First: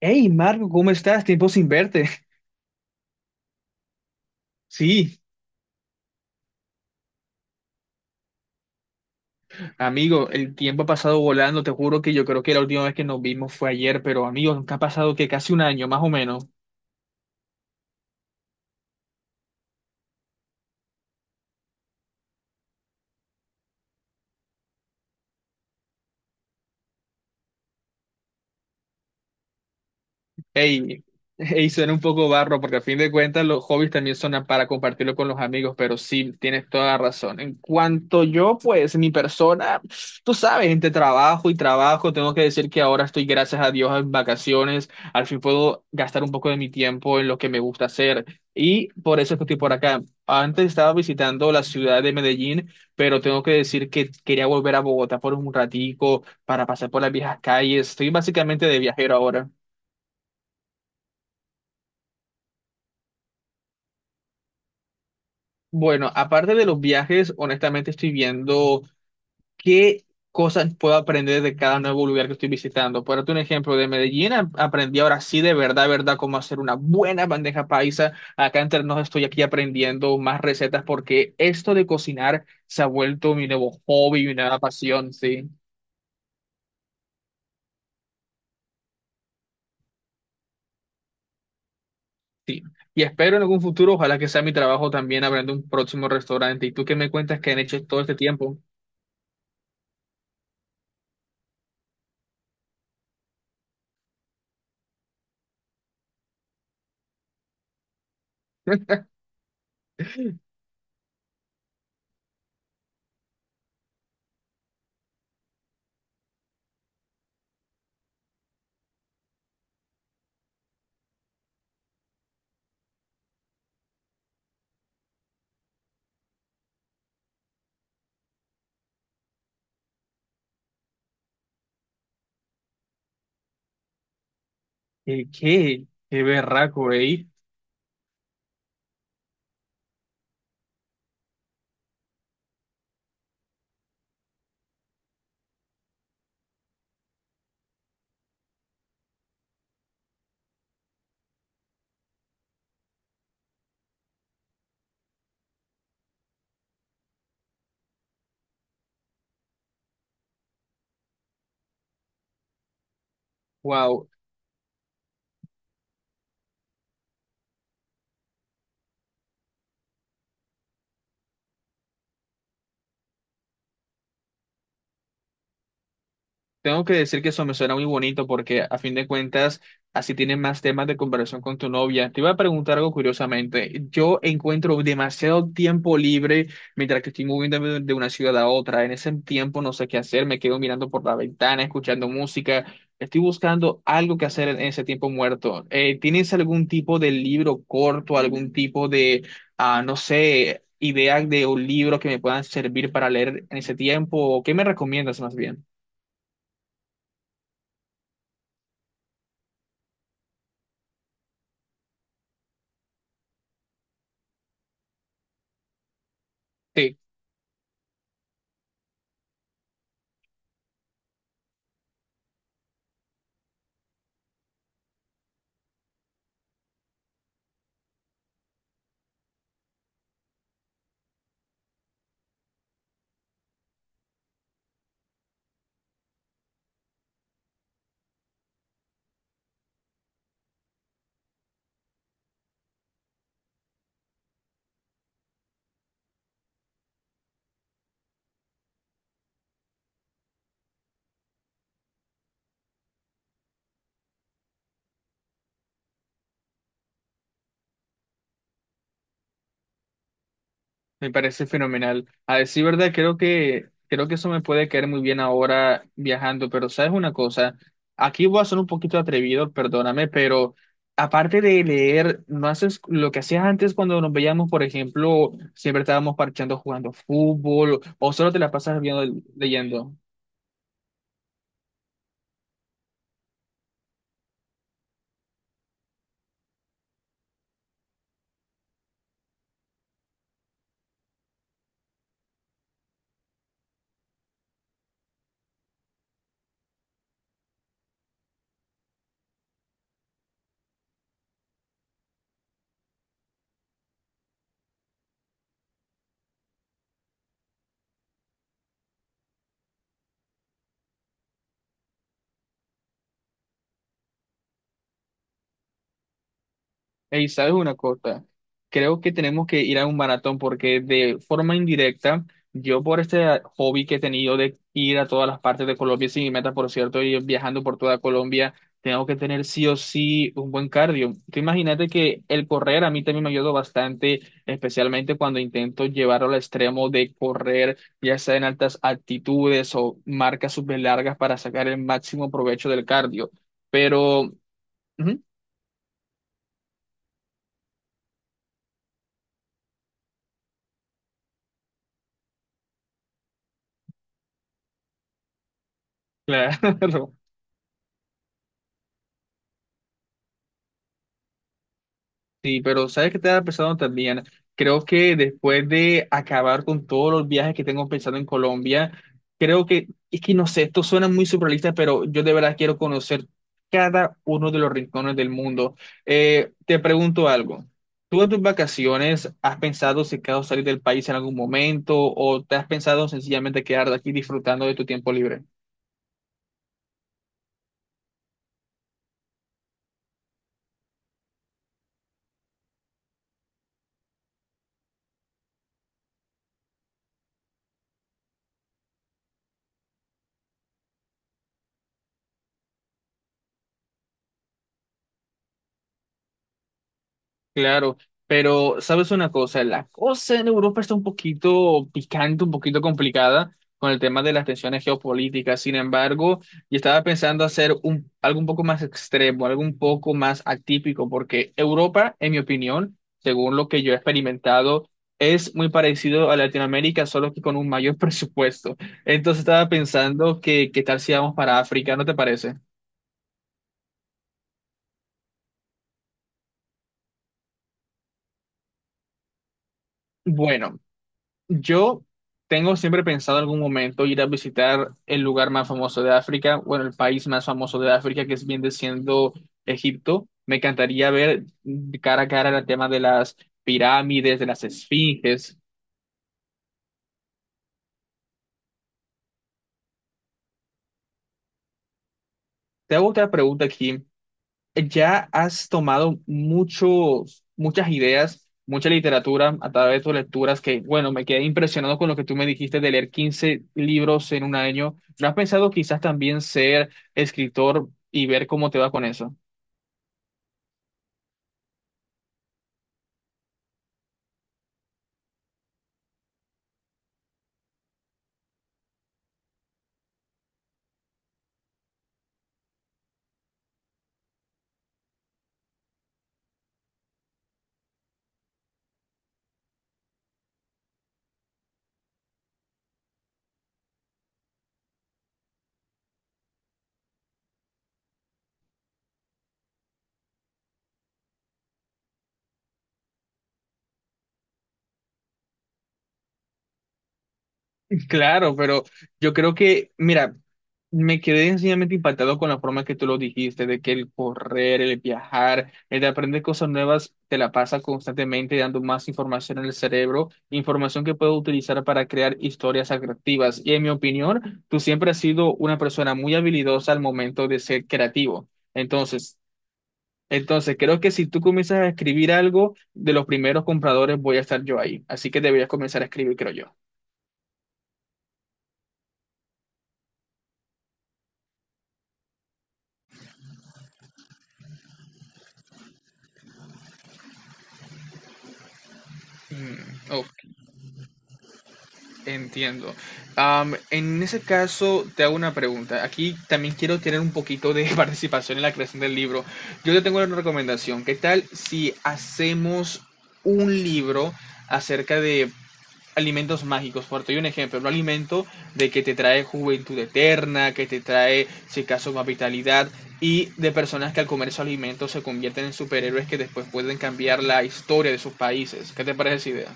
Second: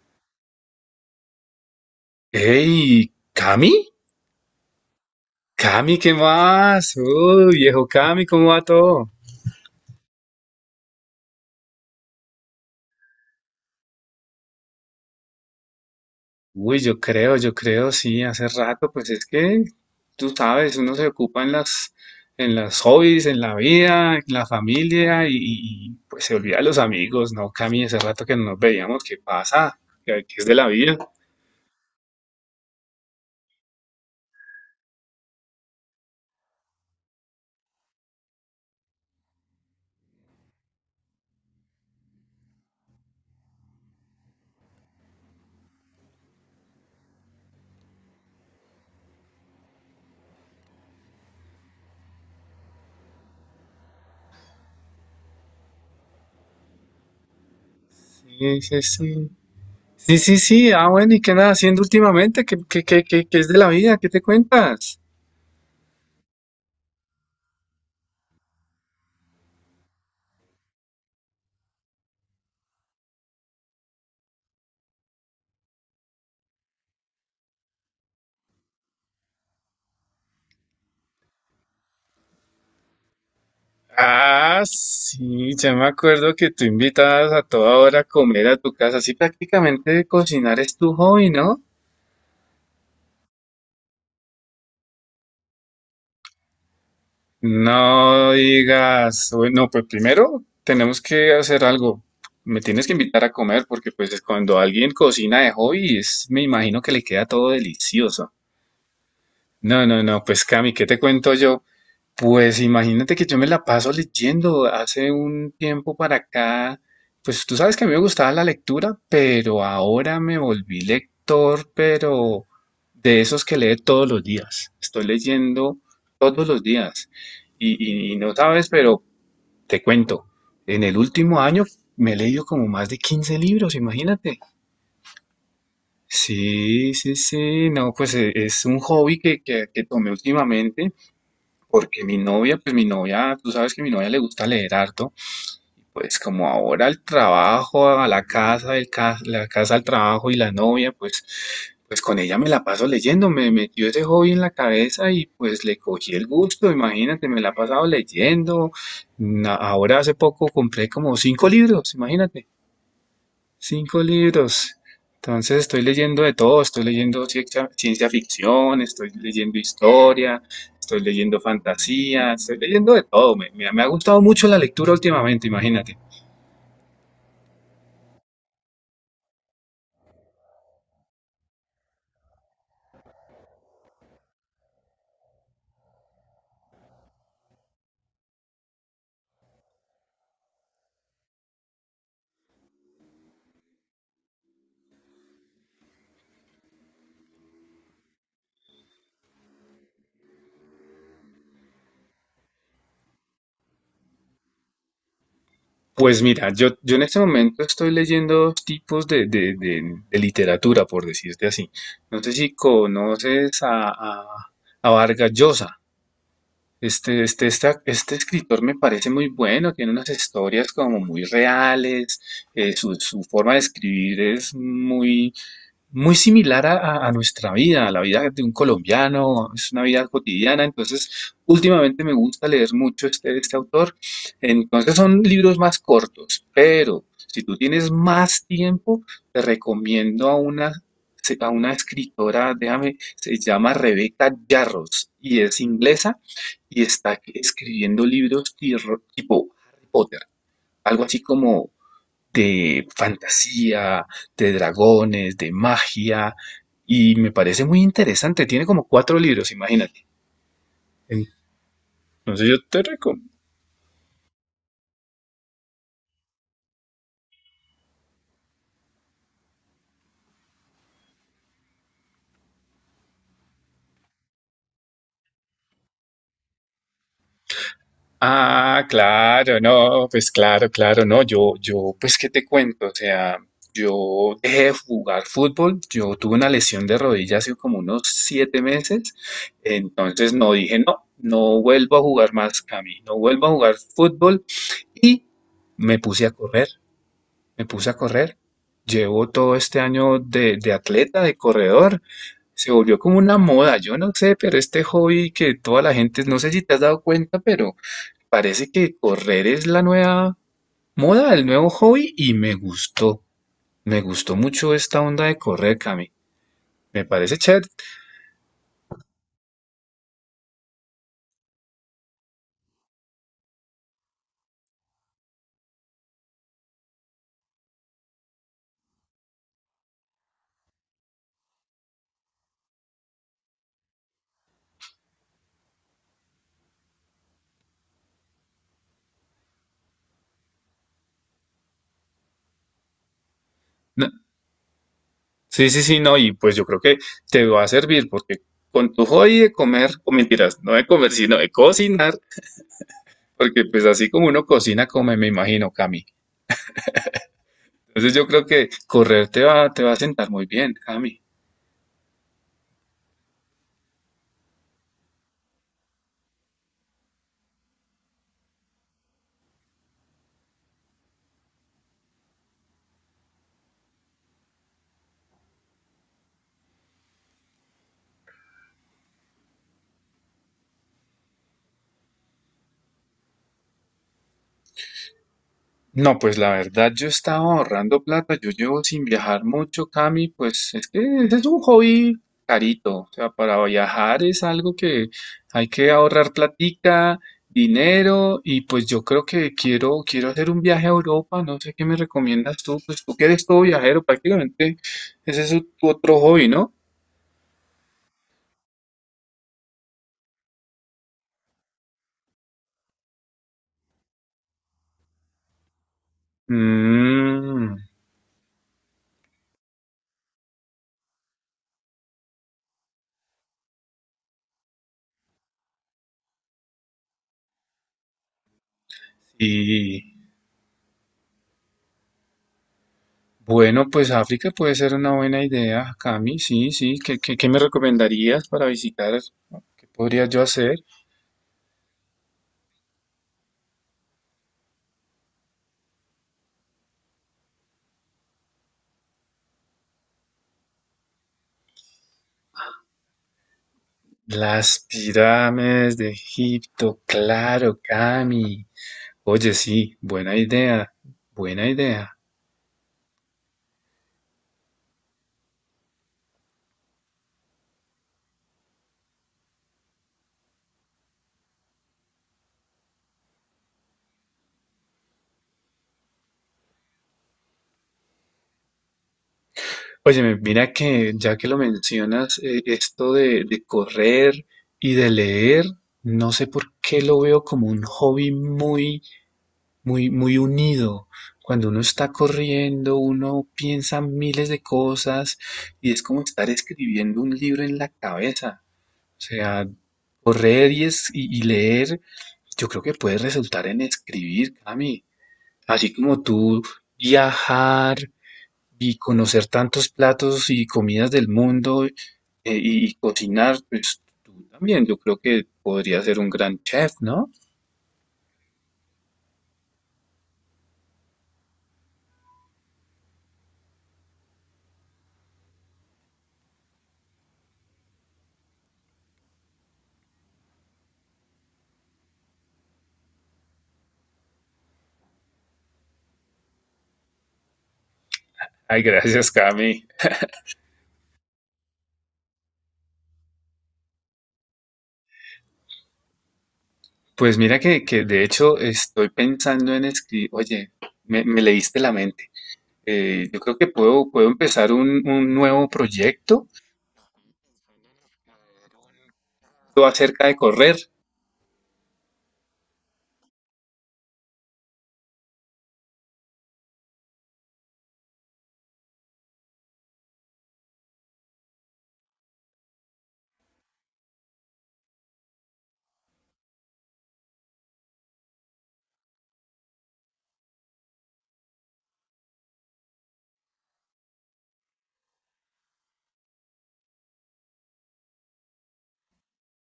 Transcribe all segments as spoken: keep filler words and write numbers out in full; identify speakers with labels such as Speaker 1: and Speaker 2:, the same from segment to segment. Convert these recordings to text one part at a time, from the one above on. Speaker 1: Hey, Marco, ¿cómo estás? Tiempo sin verte.
Speaker 2: Hey, Cami,
Speaker 1: Sí,
Speaker 2: Cami, ¿qué más? Uy, viejo Cami, ¿cómo va todo?
Speaker 1: amigo, el tiempo ha pasado volando. Te juro que yo creo que la última vez que nos vimos fue ayer, pero amigo, nunca ha pasado que casi un año, más o menos.
Speaker 2: Uy, yo creo, yo creo, sí, hace rato, pues es que tú sabes, uno se ocupa en las, en las hobbies, en la vida, en la familia y, y- y, pues se olvida de los amigos, ¿no? Cami, hace rato que no nos veíamos, ¿qué pasa? ¿Qué, qué es de la vida?
Speaker 1: Ey, ey, suena un poco barro porque a fin de cuentas los hobbies también son para compartirlo con los amigos, pero sí, tienes toda la razón. En cuanto yo, pues mi persona, tú sabes, entre trabajo y trabajo, tengo que decir que ahora estoy, gracias a Dios, en vacaciones. Al fin puedo gastar un poco de mi tiempo en lo que me gusta hacer y por eso es que estoy por acá. Antes estaba visitando la ciudad de Medellín, pero tengo que decir que quería volver a Bogotá por un ratico para pasar por las viejas calles. Estoy
Speaker 2: Sí,
Speaker 1: básicamente de
Speaker 2: sí,
Speaker 1: viajero
Speaker 2: sí.
Speaker 1: ahora.
Speaker 2: Sí, sí, sí, ah, bueno, ¿y qué andas haciendo últimamente? ¿Qué, qué, qué, qué, qué es de la vida? ¿Qué te cuentas?
Speaker 1: Bueno, aparte de los viajes, honestamente estoy viendo qué cosas puedo aprender de cada nuevo lugar que estoy visitando. Por darte un ejemplo, de Medellín a- aprendí ahora sí de verdad, verdad, cómo hacer una buena bandeja paisa. Acá en Ternos estoy aquí aprendiendo más recetas porque esto de cocinar se ha vuelto mi nuevo hobby, mi nueva
Speaker 2: Ah,
Speaker 1: pasión, sí,
Speaker 2: sí, ya me acuerdo que tú invitabas a toda hora a comer a tu casa. Así prácticamente cocinar es tu hobby, ¿no?
Speaker 1: sí. Y espero en algún futuro, ojalá que sea mi trabajo también abriendo un próximo restaurante. ¿Y tú qué me cuentas que han hecho todo este
Speaker 2: No
Speaker 1: tiempo?
Speaker 2: digas, bueno, pues primero tenemos que hacer algo. Me tienes que invitar a comer porque pues cuando alguien cocina de hobby, es, me imagino que le queda todo delicioso. No, no, no, pues Cami, ¿qué te cuento yo? Pues imagínate que yo me la paso leyendo hace un tiempo para acá. Pues tú sabes que a mí me gustaba la lectura, pero ahora me volví lector, pero de esos que lee todos los días. Estoy leyendo todos los días. Y, y- y no sabes, pero te cuento, en el último año me he leído como más de quince libros, imagínate.
Speaker 1: ¿Qué, qué, qué berraco,
Speaker 2: Sí, sí,
Speaker 1: eh?
Speaker 2: sí, no, pues e- es un hobby que, que, que tomé últimamente porque mi novia, pues mi novia, tú sabes que a mi novia le gusta leer harto, pues como ahora el trabajo, a la casa, el ca- la casa al trabajo y la novia, pues, pues con ella me la paso leyendo, me metió ese hobby en la cabeza y pues le cogí el gusto, imagínate, me la he pasado leyendo. Na- Ahora hace poco compré como cinco libros, imagínate. Cinco
Speaker 1: Wow.
Speaker 2: libros. Entonces estoy leyendo de todo, estoy leyendo ciencia, ciencia ficción, estoy leyendo historia, estoy leyendo fantasía, estoy leyendo de todo. Me, me- me ha gustado mucho la lectura últimamente, imagínate.
Speaker 1: Tengo que decir que eso me suena muy bonito porque a fin de cuentas así tienes más temas de conversación con tu novia. Te iba a preguntar algo curiosamente. Yo encuentro demasiado tiempo libre mientras que estoy moviéndome de de una ciudad a otra. En ese tiempo no sé qué hacer, me quedo mirando por la ventana, escuchando música. Estoy buscando algo que hacer en ese tiempo muerto. Eh, ¿tienes algún tipo de libro corto, algún tipo de, ah, no sé, idea de un libro que me puedan servir para leer en ese tiempo? ¿O qué me recomiendas más bien?
Speaker 2: Pues mira, yo, yo en este momento estoy leyendo dos tipos de, de- de- de literatura, por decirte así. No sé si conoces a, a, a Vargas Llosa.
Speaker 1: Sí.
Speaker 2: Este, este, esta- este escritor me parece muy bueno, tiene unas historias como muy reales, eh, su, su forma de escribir es muy, muy similar a, a- a nuestra vida, a la vida de un colombiano, es una vida cotidiana. Entonces, últimamente me gusta leer mucho este, este autor. Entonces, son libros más cortos, pero si tú tienes más tiempo, te recomiendo a una, se- a una escritora, déjame, se llama Rebecca Yarros y es inglesa y está escribiendo libros tirro- tipo Harry Potter, algo así como de fantasía, de dragones, de magia, y me parece muy interesante. Tiene como cuatro libros, imagínate.
Speaker 1: Me parece fenomenal. A
Speaker 2: Entonces yo
Speaker 1: decir
Speaker 2: te
Speaker 1: verdad, creo
Speaker 2: recomiendo.
Speaker 1: que, creo que eso me puede caer muy bien ahora viajando, pero ¿sabes una cosa? Aquí voy a ser un poquito atrevido, perdóname, pero aparte de leer, ¿no haces lo que hacías antes cuando nos veíamos, por ejemplo, siempre estábamos parchando jugando fútbol o solo te la pasas
Speaker 2: Ah,
Speaker 1: viendo,
Speaker 2: claro,
Speaker 1: leyendo?
Speaker 2: no, pues claro, claro, no, yo, yo, pues qué te cuento, o sea, yo dejé de jugar fútbol, yo tuve una lesión de rodilla hace como unos siete meses, entonces no dije, no, no vuelvo a jugar más, Cami, no vuelvo a jugar fútbol y me puse a correr, me puse a correr. Llevo todo este año de, de atleta, de corredor. Se volvió como una moda, yo no sé, pero este hobby que toda la gente, no sé si te has dado cuenta, pero parece que correr es la nueva moda, el nuevo hobby y me gustó. Me gustó mucho esta onda de correr, Cami. Me
Speaker 1: Ey,
Speaker 2: parece
Speaker 1: ¿sabes
Speaker 2: chévere.
Speaker 1: una cosa? Creo que tenemos que ir a un maratón porque de forma indirecta, yo por este hobby que he tenido de ir a todas las partes de Colombia, sin mi meta, por cierto, y viajando por toda Colombia, tengo que tener sí o sí un buen cardio. Tú imagínate que el correr a mí también me ayudó bastante, especialmente cuando intento llevarlo al extremo de correr, ya sea en altas altitudes o marcas súper largas para sacar el máximo provecho del cardio.
Speaker 2: No,
Speaker 1: Pero, ujú,
Speaker 2: sí, sí, sí, no, y pues yo creo que te va a servir porque con tu hobby de comer, o mentiras, no de comer, sino de cocinar, porque pues así como uno cocina, come, me imagino, Cami.
Speaker 1: claro,
Speaker 2: Entonces yo creo que correr te va, te va a sentar muy bien, Cami.
Speaker 1: Sí, pero ¿sabes qué estaba pensando también? Creo que después de acabar con todos los viajes que tengo pensado en Colombia, creo que, es que no sé, esto suena muy surrealista, pero yo de verdad quiero conocer cada uno de los rincones del mundo. Eh, te pregunto algo. ¿Tú en tus vacaciones has pensado si acaso salir del país en algún momento o te has pensado sencillamente quedar aquí disfrutando de tu tiempo libre?
Speaker 2: No, pues la verdad yo estaba ahorrando plata, yo llevo sin viajar mucho, Cami, pues es que ese es un hobby carito, o sea, para viajar es algo que hay que ahorrar platica, dinero y pues yo creo que quiero, quiero hacer un viaje a Europa, no sé qué me recomiendas tú, pues tú que eres todo viajero prácticamente, ese es tu otro hobby, ¿no?
Speaker 1: Claro, pero sabes una cosa, la cosa en Europa está un poquito picante, un poquito complicada con el tema de las tensiones geopolíticas. Sin embargo, yo estaba pensando
Speaker 2: Mmm,
Speaker 1: hacer un, algo un poco más extremo, algo un poco más atípico, porque Europa, en mi opinión, según lo que yo he experimentado, es muy parecido a Latinoamérica, solo que con un mayor presupuesto. Entonces estaba
Speaker 2: sí.
Speaker 1: pensando que qué tal si vamos para África, ¿no te parece?
Speaker 2: Bueno, pues África puede ser una buena idea, Cami. Sí, sí. ¿Qué, qué, qué me recomendarías para visitar? ¿Qué podría yo hacer?
Speaker 1: Bueno. Yo tengo siempre pensado en algún momento ir a visitar el lugar más famoso de África, bueno, el país más famoso de África, que es bien siendo Egipto. Me encantaría ver cara a cara el tema de las pirámides, de las
Speaker 2: Las
Speaker 1: esfinges.
Speaker 2: pirámides de Egipto, claro, Cami. Oye, sí, buena idea, buena idea.
Speaker 1: Te hago otra pregunta aquí. Ya has tomado muchos, muchas ideas, mucha literatura a través de tus lecturas que, bueno, me quedé impresionado con lo que tú me dijiste de leer quince libros en un año. ¿No has pensado quizás también ser escritor y ver cómo te va con eso?
Speaker 2: Oye, mira que ya que lo mencionas, eh, esto de, de correr y de leer, no sé por qué lo veo como un hobby muy muy, muy unido. Cuando uno está corriendo, uno piensa miles de cosas y es como estar escribiendo un libro en la cabeza. O sea, correr y, es- y- y leer, yo creo que puede resultar en escribir, Cami. Así como tú viajar y conocer tantos platos y comidas del mundo eh, y, y cocinar, pues tú también, yo creo que podría ser un gran chef, ¿no?
Speaker 1: Claro, pero yo creo que, mira, me quedé sencillamente impactado con la forma que tú lo dijiste, de que el correr, el viajar, el de aprender cosas nuevas, te la pasa constantemente dando más información en el cerebro, información que puedo utilizar para crear historias atractivas. Y en mi opinión, tú siempre has sido una persona muy habilidosa al momento de ser creativo.
Speaker 2: Ay, gracias,
Speaker 1: Entonces,
Speaker 2: Cami.
Speaker 1: entonces creo que si tú comienzas a escribir algo, de los primeros compradores voy a estar yo ahí. Así que deberías comenzar a escribir, creo yo.
Speaker 2: Pues mira que, que de hecho estoy pensando en escribir, oye, me, me leíste la mente. Eh, yo creo que puedo, puedo empezar un, un nuevo proyecto todo acerca
Speaker 1: Mm,
Speaker 2: de correr.
Speaker 1: entiendo. Am, en ese caso, te hago una pregunta. Aquí también quiero tener un poquito de participación en la creación del libro. Yo te tengo una recomendación. ¿Qué tal si hacemos un libro acerca de alimentos mágicos? Por te doy un ejemplo, un alimento de que te trae juventud eterna, que te trae, si acaso, más vitalidad, y de personas que al comer esos alimentos se convierten en superhéroes que después pueden cambiar la historia de sus países. ¿Qué te parece esa idea?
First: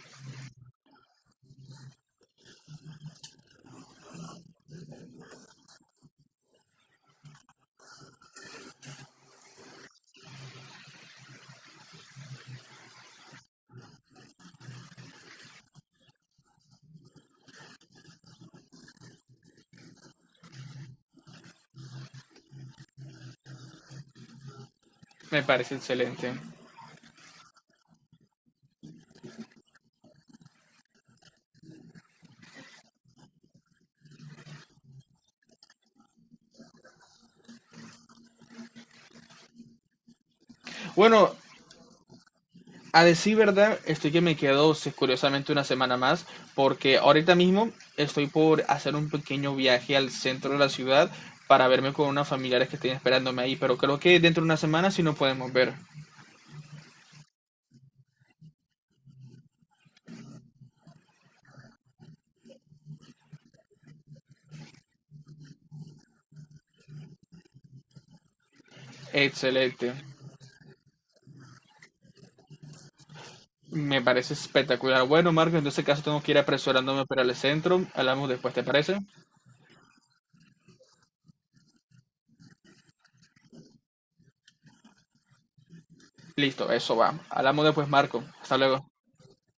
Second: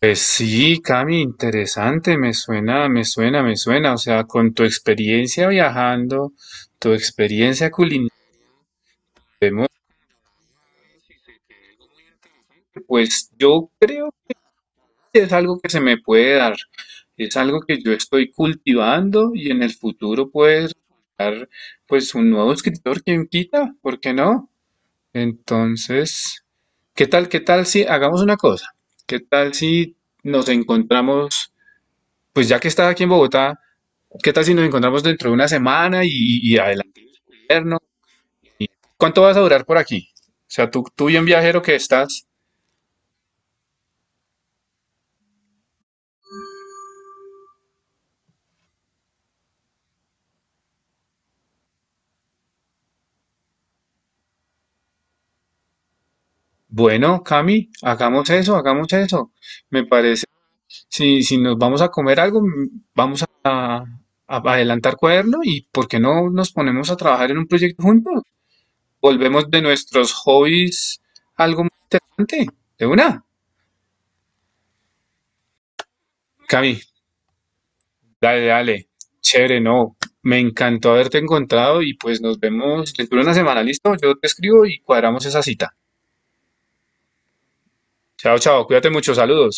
Speaker 2: Pues sí, Cami, interesante, me suena, me suena, me suena. O sea, con tu experiencia viajando, tu experiencia culinaria, pues yo es algo que se me puede dar, es algo que yo estoy cultivando y en el futuro puede resultar pues un nuevo escritor, quien quita, ¿por qué no?
Speaker 1: Me parece excelente.
Speaker 2: Entonces, ¿qué tal, qué tal si hagamos una cosa? ¿Qué tal si nos encontramos, pues ya que estás aquí en Bogotá, ¿qué tal si nos encontramos dentro de una semana y, y adelante? Vernos? ¿Cuánto vas a durar por aquí? O sea, tú, tú bien
Speaker 1: Bueno,
Speaker 2: viajero que estás.
Speaker 1: a decir verdad, estoy que me quedo sí, curiosamente una semana más, porque ahorita mismo estoy por hacer un pequeño viaje al centro de la ciudad para verme con unos familiares que estén esperándome ahí, pero creo que dentro de una semana sí nos podemos ver.
Speaker 2: Bueno, Cami, hagamos eso, hagamos eso. Me parece Si, si nos vamos a comer algo, mm, vamos a, a adelantar cuaderno y ¿por qué no nos ponemos a trabajar en un proyecto juntos? Volvemos de
Speaker 1: Excelente,
Speaker 2: nuestros hobbies algo más interesante. De una,
Speaker 1: me parece espectacular. Bueno, Marco, en ese caso tengo que ir
Speaker 2: Cami,
Speaker 1: apresurándome para el centro. Hablamos
Speaker 2: dale,
Speaker 1: después, ¿te
Speaker 2: dale.
Speaker 1: parece?
Speaker 2: Chévere, no. Me encantó haberte encontrado y pues nos vemos dentro de una semana, ¿listo? Yo te escribo y cuadramos esa cita.
Speaker 1: Listo, eso va. Hablamos después, Marco.
Speaker 2: Chao,
Speaker 1: Hasta
Speaker 2: chao,
Speaker 1: luego.
Speaker 2: cuídate mucho, saludos.